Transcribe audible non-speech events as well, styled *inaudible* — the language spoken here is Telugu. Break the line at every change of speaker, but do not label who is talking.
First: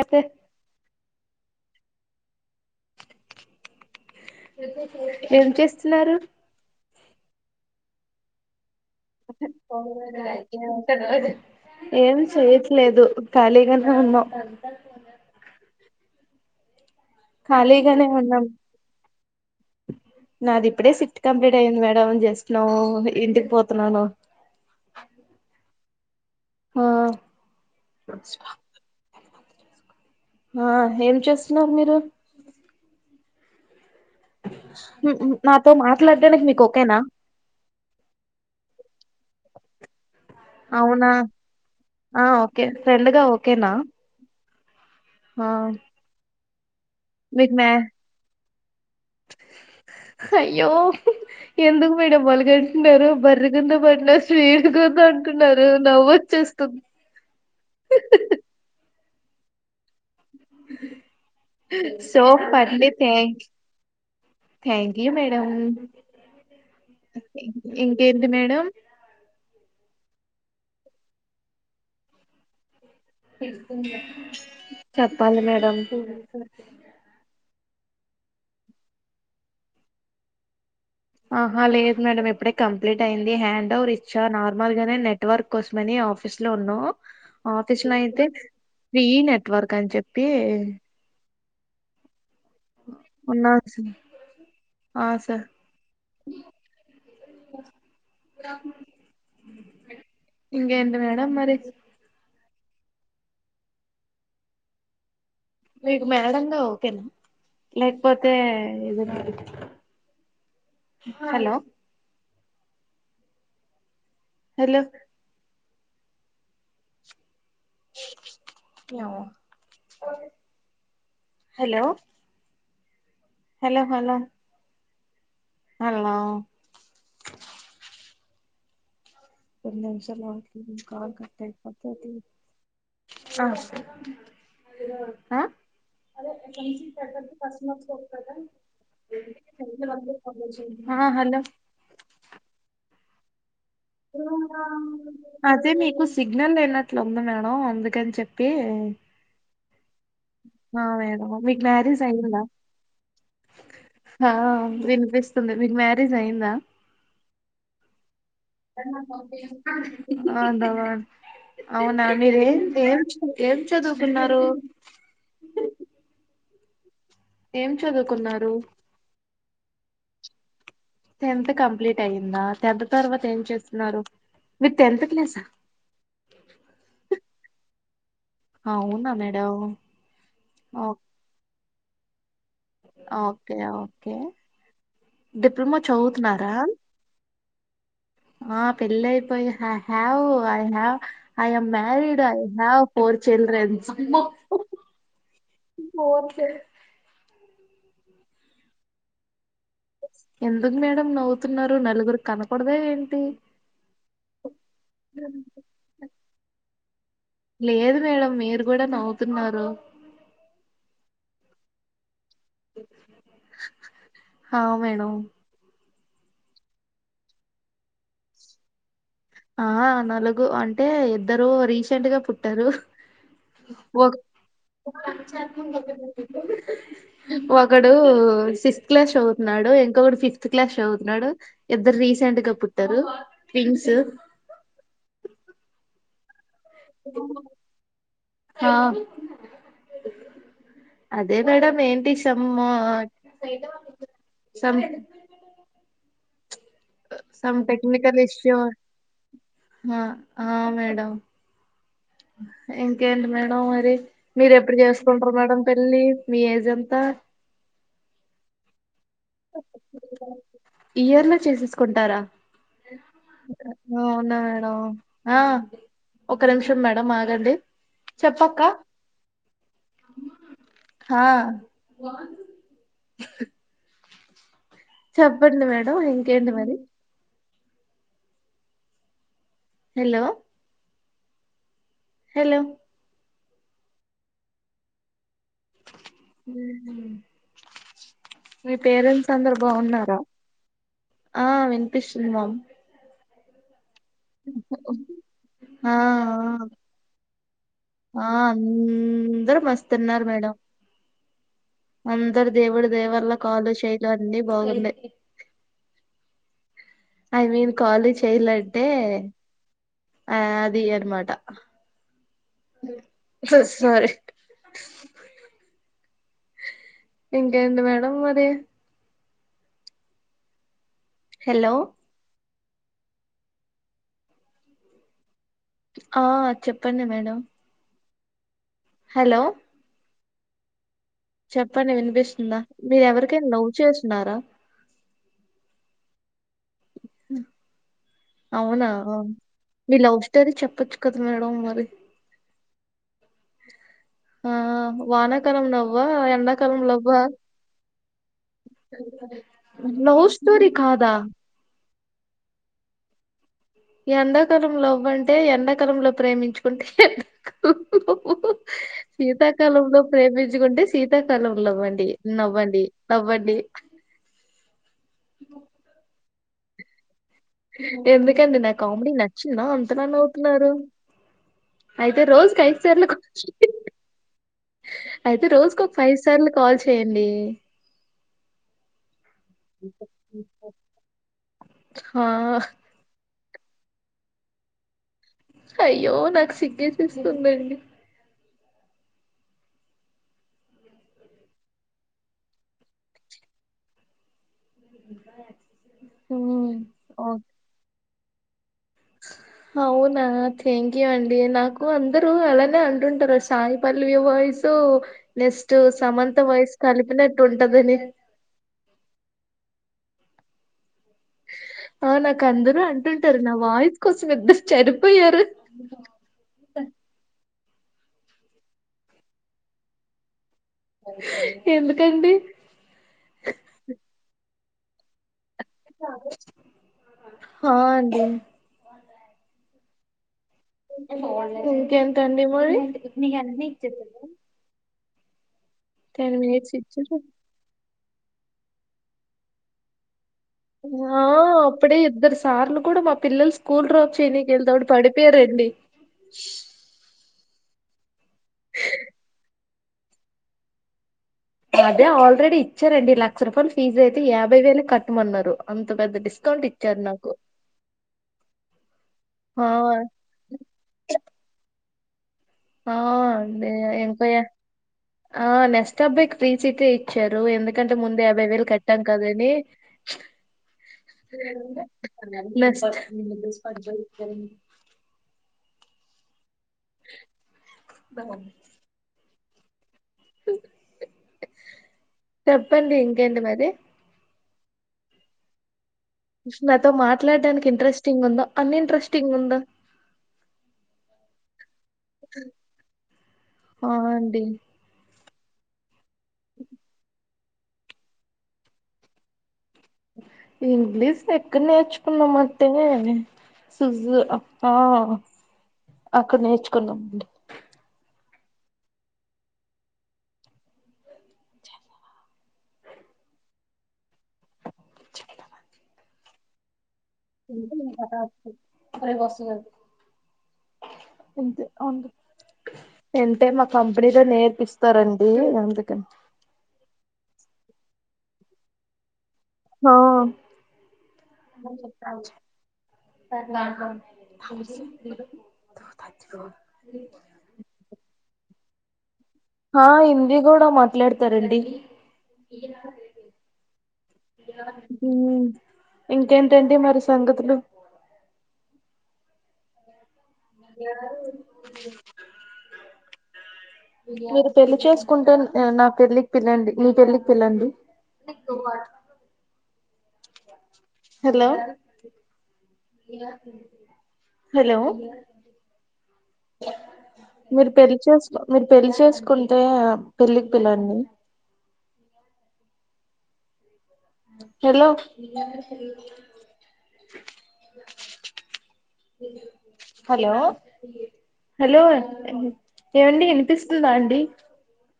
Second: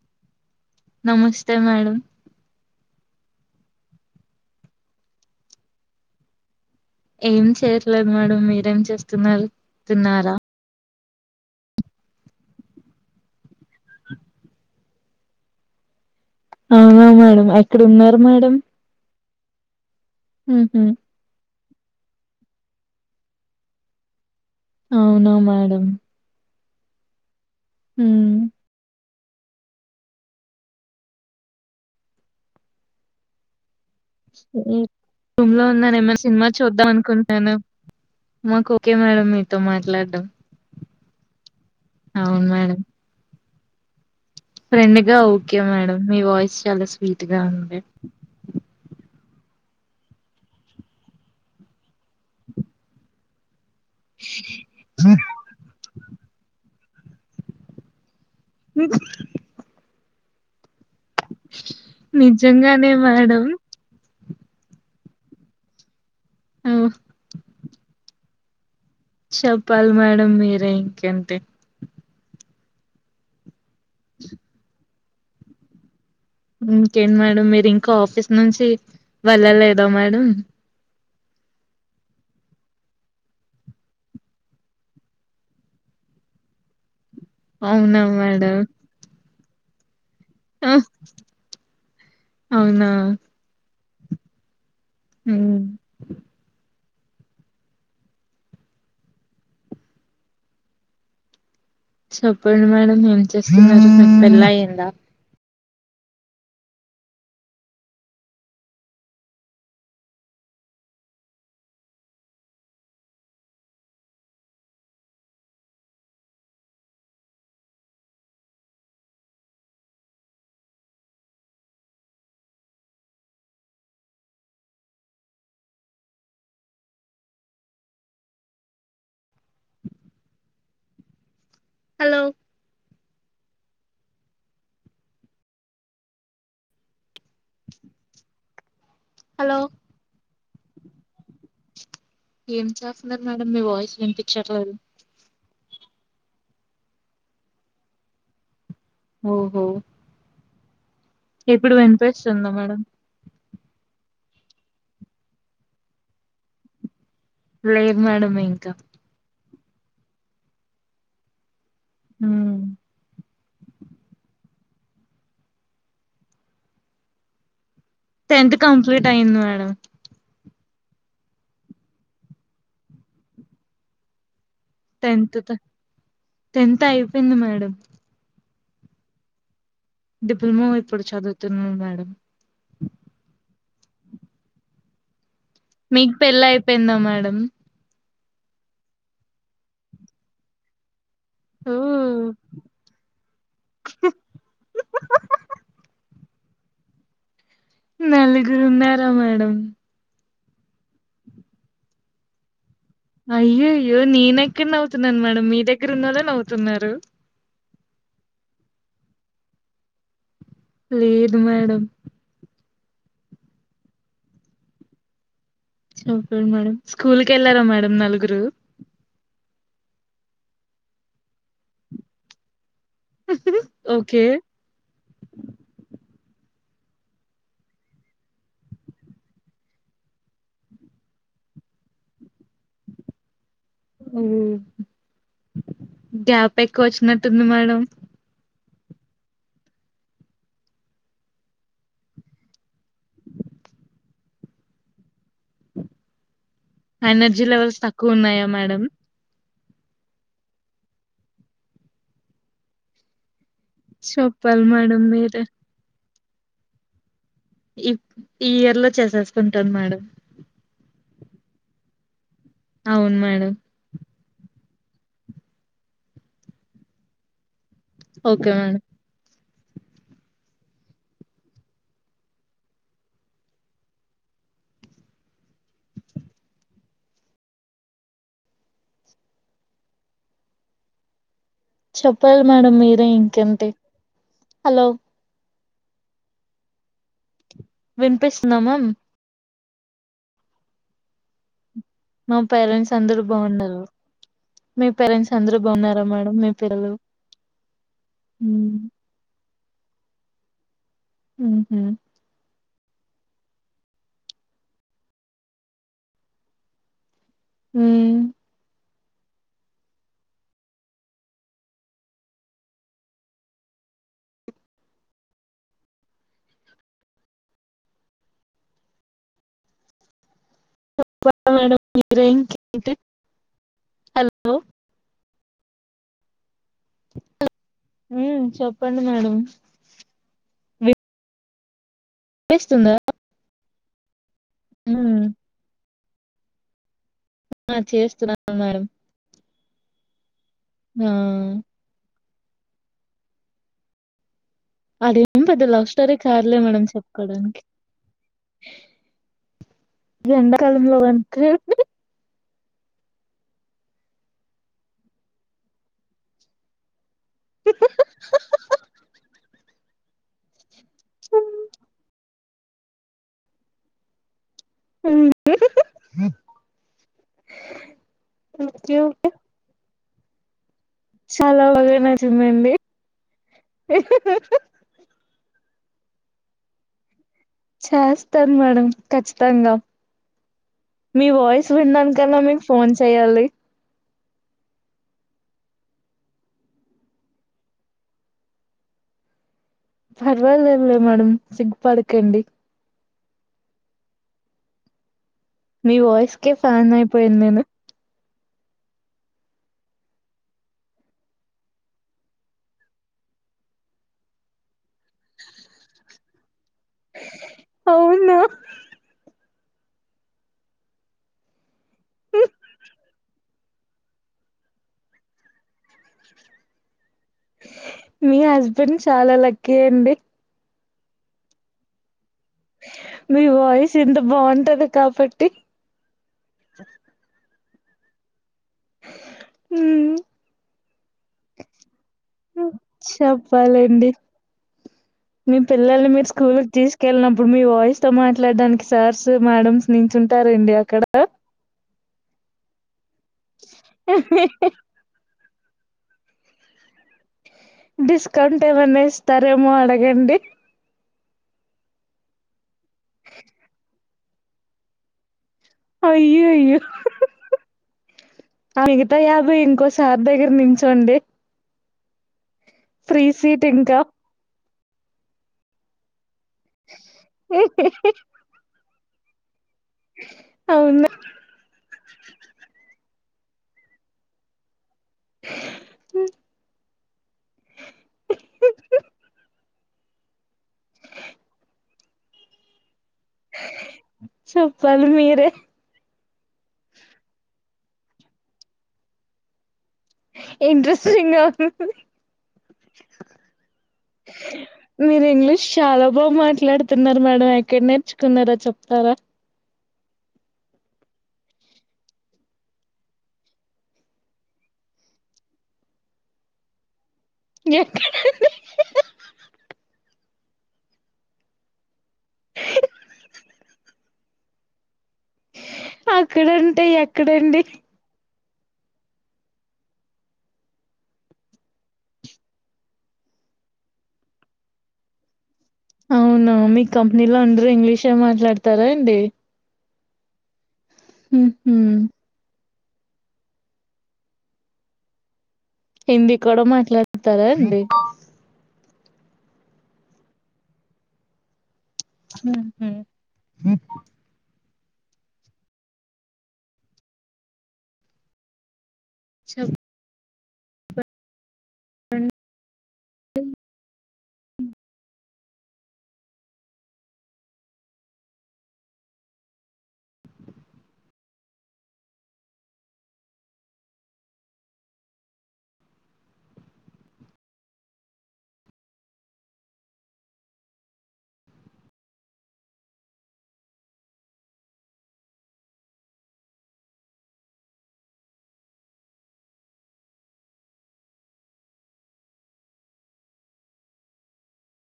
ఎప్ప
నమస్తే
ఏం చేస్తున్నారు
ఏం చేయట్లేదు మేడం మీరేం చే
*inaudible* ఏం చేయట్లేదు ఖాళీగానే ఉన్నాం.
అవునా మేడం ఎక్కడ
ఖాళీగానే
ఉన్నారు
ఉన్నాం
మేడం
నాది
ఉహు
ఇప్పుడే సిట్ కంప్లీట్ అయింది మేడం జస్ట్ నవ్ ఇంటికి పోతున్నాను
అవునా మేడం
హా
ఉమ్
స్టాప్ ఆ ఏం చేస్తున్నారు మీరు
ఇ రూమ్ లో
నాతో
ఉన్నాను. ఏమైన
మాట్లాడడానికి
సినిమా
మీకు
చూద్దాం
ఓకేనా
అనుకుంటున్నాను మాకు ఓకే మేడం మీతో మాట్లాడడం.
అవునా ఆ
అవును
ఓకే
మేడం
ఫ్రెండ్ గా ఒకే ఓకేనా
ఫ్రెండ్ గా
ఆ
ఓకే మేడం. మీ వాయిస్ చాల సార్లు ఇటు
మీకు మ్యా
రండి
అయ్యో ఎందుకు డబల్ అంటున్నారు బల్ కింద పడిన స్వీట్ కదా అంటున్నారు నవ్వు వచ్చేస్తుంది సో
నిజంగానే
పర్లేదు
మేడం
థాంక్యూ యూ మేడం
ఓ,
ఇంకేటి మేడం
చెప్పాలి మేడం మీరే ఇంకేంటి
హ హ్మ్మ్ చెప్పాలి మేడం
ఇంకేంది మేడం మీరు ఇంకా ఆఫీస్ నుంచి వెళ్ళలేదా మేడం
ఆహ లేదు మేడం ఇప్పుడే కంప్లీట్ అయింది హ్యాండ్ ఓవర్ ఇచ్చా నార్మల్ గానే నెట్వర్క్ కోసమని ఆఫీస్ లో ఉన్నా ఆఫీసులో
అవునా
అయితే ఫ్రీ నెట్వర్క్ అయితే
ఉహ్
ఉండవచ్చు ఆ సార్
ఉమ్
ఇంకా ఏంటి మేడం మరి
చెప్పండి మేడం మీరు ఏం చేస్తున్నారు మీకు పెళ్లి అయిందా
మీకు మేడంగా ఓకేనా లేకపోతే ఏదనా హలో హలో ఏమో హలో హలో హలో హలో ఒక్క నిమిషం ఆగండి కాల్ కట్ అయింది అప్పటి
హలో
ఆ ఆ
హలో
ఆ హలో
ఏం చేస్తున్నారు మేడం మీ వాయిస్ వినిపించట్లేదు
అదే మీకు సిగ్నల్ లేయినట్లుంది మేడం అందుకని చెప్పి
ఓహో
ఆ మేడం మీకు
ఇప్పుడు
మ్యారేజ్ అయిందా
విన్పిస్తుందా మేడం
ఆ విన్పిస్తుంది మీకు మ్యారేజ్ అయ్యిందా
లేదు మేడం *unintelligible*
అ దవాన్ అవునా
ఉమ్
మీరేం జేంచ్ ఏం చదువుకున్నారు ఏం చదువుకున్నారు
టెన్త్ కంప్లీట్ అయ్యింది మే *unintelligible*
టెన్త్ కంప్లీట్ అయ్యిందా టెన్త్ తర్వాత ఏం చేస్తున్నారు మీరు
టెన్త్
క్లాసా
త టెన్త్ అయ్యిపోయింది మేడం
అవునా మేడవ్
డిప్లమో ఇప్పుడు చదువుతు ఉమ్మ్ మేడం
ఓకే ఓకే డిప్లొమా
మీకు
చదువుతున్నారా
పెళ్ళయిపోయిందా మేడం
ఆ పెళ్లయిపోయి హ have I have I am
oh
married I have four children కె
నలుగురున్నారా మేడం
ఎందుకు మేడం నవ్వుతున్నారు నలుగురు కనకూడదా ఏ
అయ్యయ్యో నేనెక్కడ నవ్వుతున్నాను మేడం మీ దగ్గరున్నోళ్ళే నవ్వుతున్నారు
లేదు మేడం మీరు కూడా నవ్వుతున్నారు
లేదు మేడం
ఆ మేడం
ఓకే మేడం స్కూల్ క వెళ్ళారా మేడం నలుగురు
ఆ నలుగు అంటే ఇద్దరు రీసెంట్ గా పుట్టారు ఒక
ఓకే.
ఒకడు సిక్స్త్ క్లాస్ చదువుతున్నాడు ఇంకొకడు ఫిఫ్త్ క్లాస్ చదువుతున్నాడు ఇద్దరు రీసెంట్ గా పుట్టారు ట్విన్స్
హ్మ్మ్ గ్యాప్ ఎకువ వచ్చినట్టుంది మేడం
ఆ అదే మేడంమ్ ఏంటి సమ్మా
ఎనర్జీ లెవెల్స్ తక్కువ
టెక్నికల్
ఉన్నాయా
ఇష్యూ
మేడం
ఆ ఆ మేడం ఇంకేంటి మేడం మరి మీరు
చెప్పాలి
ఎప్పుడు
మేడం
చేస్తుకుంటారు
మీరే.
మేడం పెళ్లి మీ ఏజంతా
ఇ ఈ ఎల చేేసేసుకుంటాం మేడం
ఇ ఇయర్ లో చేసేసుకుంటారా
అవును మేడం
న్న మేడం ఆ ఒక నిమిషం మేడం ఆగండి
ఓకే మేడం
హా చెప్పండి మేడం ఇంకేంటి మరి హలో
చెప్పాలి
హలో
మేడం మీరే ఇంకేంటి హలో
మీ
వినిపిస్తున్నామామ్
పేరెంట్స్ అందరు బాగున్నారా ఆ వి
నా పరెంట్స్ అందరు బాగున్నారు
ఆ
మేడం? మీ పిల్లలు?
ఆ
హ్మ్.
అందరు మస్తున్నారు మేడం
హుహు.
అంతర దేవుడు దదే వల్ల కాలు చేైలు అన్నిీ బాగున్నాయి ఐ మీన్ కాలేజ్
హ్మ్.
చేయాలంటే ఆ అది అన మాటా స ఎంకా ఎంటి మేడం మరి
మేడ
హలో
మీరే విని హలో
ఆ చెప్ ప్పన్నడి మేడం
ఉ చెప్ప చెప్పండి మేడం
హలో చెప్పండి మీను పిస్తుందా మీరు ఎవరికెళ్ళ చేస్తున్నారా
హ ఆ చేస్తున్నాను మేడంమ్
మీల టర చెప్పొచ్చు కదా మేడం మరి ఆ
అది పెద్ద
వానాకాలం
లవ్
లవ్వా
స్టోరీ కాధులే
ఎండాకాలం
మేడంని
లవ్వా
చెప్పుకోడానికి
లవ్ స్టోరీ
ఎండాకాలంలో
కాదా
అంటక
ఎండాకాలంలో అవ్వంటే ఎండాకాలంలో ప్రేమించుకుంటే సీత క్ సీత కాలంలో ప్రేమించుకుంటే స్ శీతాకాలం లవ్ వ్వండి నవ్వండి నవ్వండి ఎందుకండి నా
ఓకే.
Comedy
okay.
నచ్చిందా అన్ అంతరాన నవ్వుతున్నారు
చాలా బాగా
అయితే రోజుకి
నచ్చిందండి
సార్లు కాల్ చేయండి. అయితే రోజుకు ఒక ఫైవ్ సార్లు కాల్ చేయండి
చేస్తాను మేడం ఖచ్చితంగా మీ వాయిస్ స్
ఆ!
వినడానికాన్నా మీకు ఫోన్ చెయ్యాలి
అయ్యో నాకు సిగ్గేసేస్తుందండి
పర్వాలేదులే మేడం సిగ్గుపడకండి
ఉమ్
మీ వాయిస్కే ఫ్యాన్ అయిపోయను
ఓహ్!
నేను
అవునా థ్యాంక్ యూ అండి నాకు అందరు అలానే అంటుంటారు, Sai Pallavi voice next, Samantha voice. కలిపినట్టు ఉంటదని
అవునా?
ఆ నాకు అందరూ అంటుంటారు నా వాయిసు కోసం ఇద్దరు చెడిపోయ్యారు
మీ హస్బెండ్ చాలా లక్కీ అండి
ఎందుకండి
మీ వాయిస్ ఎంత బాగుం ఉంటది కాబట్టి
ఇక అదే హా అండి
ఉమ్
ఇంకేం సండే
హ్మ్.
మరి
చెప్పాలండి. మీ పిల్లల్ని మీరు
టెన్
స్కూల్ కి
మినిట్స్ ఇచ్చారు
తీసుకెళ్ళినప్పుడు మీ వాయిస్ నీతో మాట్లాడడానికి సార్స్ మేడమ్స్ నించుంటా
ఆ అప్పుడే ఇద్దరు సార్ లు కూడా మా పిల్లలు స్కూల్ డ్రాప్ చేయనికి ఎల్తా ఉంటే పడిపోయారండి ఉష్
డిస్కౌంట్ ఏమన్నా ఇస్తారేమో అడగండి
అదే ఆల్రెడీ ఇచ్చారు అండి లక్ష రూయల ఫీజే అయితే యాభై వేలు కట్టమన్నారు అంత పెద్ద
అయ్యో
డిస్కౌంట్
అయ్యో
ఇచ్చారు నాకు
ఆ మిగతా యాభై
ఆ
ఇంకోసార్ దగ్గర నించోండి
ఆ
ఫ్రీ సీట్
ఉంది
ఇంకా.
వెంకయ్య ఆ నెక్స్ట్ అబ్బాయికి ఫ్రీ సిటే ఇచ్చారు ఎందుకంటే ముందు యాభై వేలు కట్ కట్టాం కదండీ
అవునా?
ప్చ్ లేద్ సర్ దస్ పజ చెక్కడి చెప్పండి ఇంకేంటి మరి
చెప్పాలి మీరే
ఫస్ట్ నాతో మాట్లాడడానికి ఇంట్రెస్టింగ్ గా ఉందా అన్ఇంట్రెస్టింగ్ గా ఉందా
ఇంట్రెస్టింగ్ గా ఉంది
ఆ అండి
మీరు ఇంగ్లీష్ చాలా బా మాట్లాడుతున్నారు మేడం ఎక్కడ నేర్చుకున్నారా చెప్తారా
ఇంగ్లీష్ ఎక్కడ నేర్చుకున్నాం అంటేనే సజు అక్కడ నేర్చుకున్నామ అండి
ఎక్కడ అక్కడ అంటే ఎ
ఎంటే మా కంపెనీతో నేర్పిస్తారండి అందుకని
అవును మీ కంపెనీలో ఉండ ఇంగ్లీష్ ఏ మాట్లాడతారా అండి
హ
హుహు. హిందీ కూడా మాట్లాడతారా అండి
ఆ హిందీ కూడా మాట్లాడతారండి ఇంకేంటండి మరి సంగతులు
చెప్పాలి
మీరు పెళ్లిి చేసుకుంటే నా పెళ్లిికి పిల్లండి నీ పెళ్లిికి పిల్లండి హలో హలో మీరు పెళ్లిి చేసు మీరు పెళ్లిి చేసుకుంటే పెళ్ళి పిల్లని హలో హలో హలో ఏమండి వినిపిస్తుందా అండి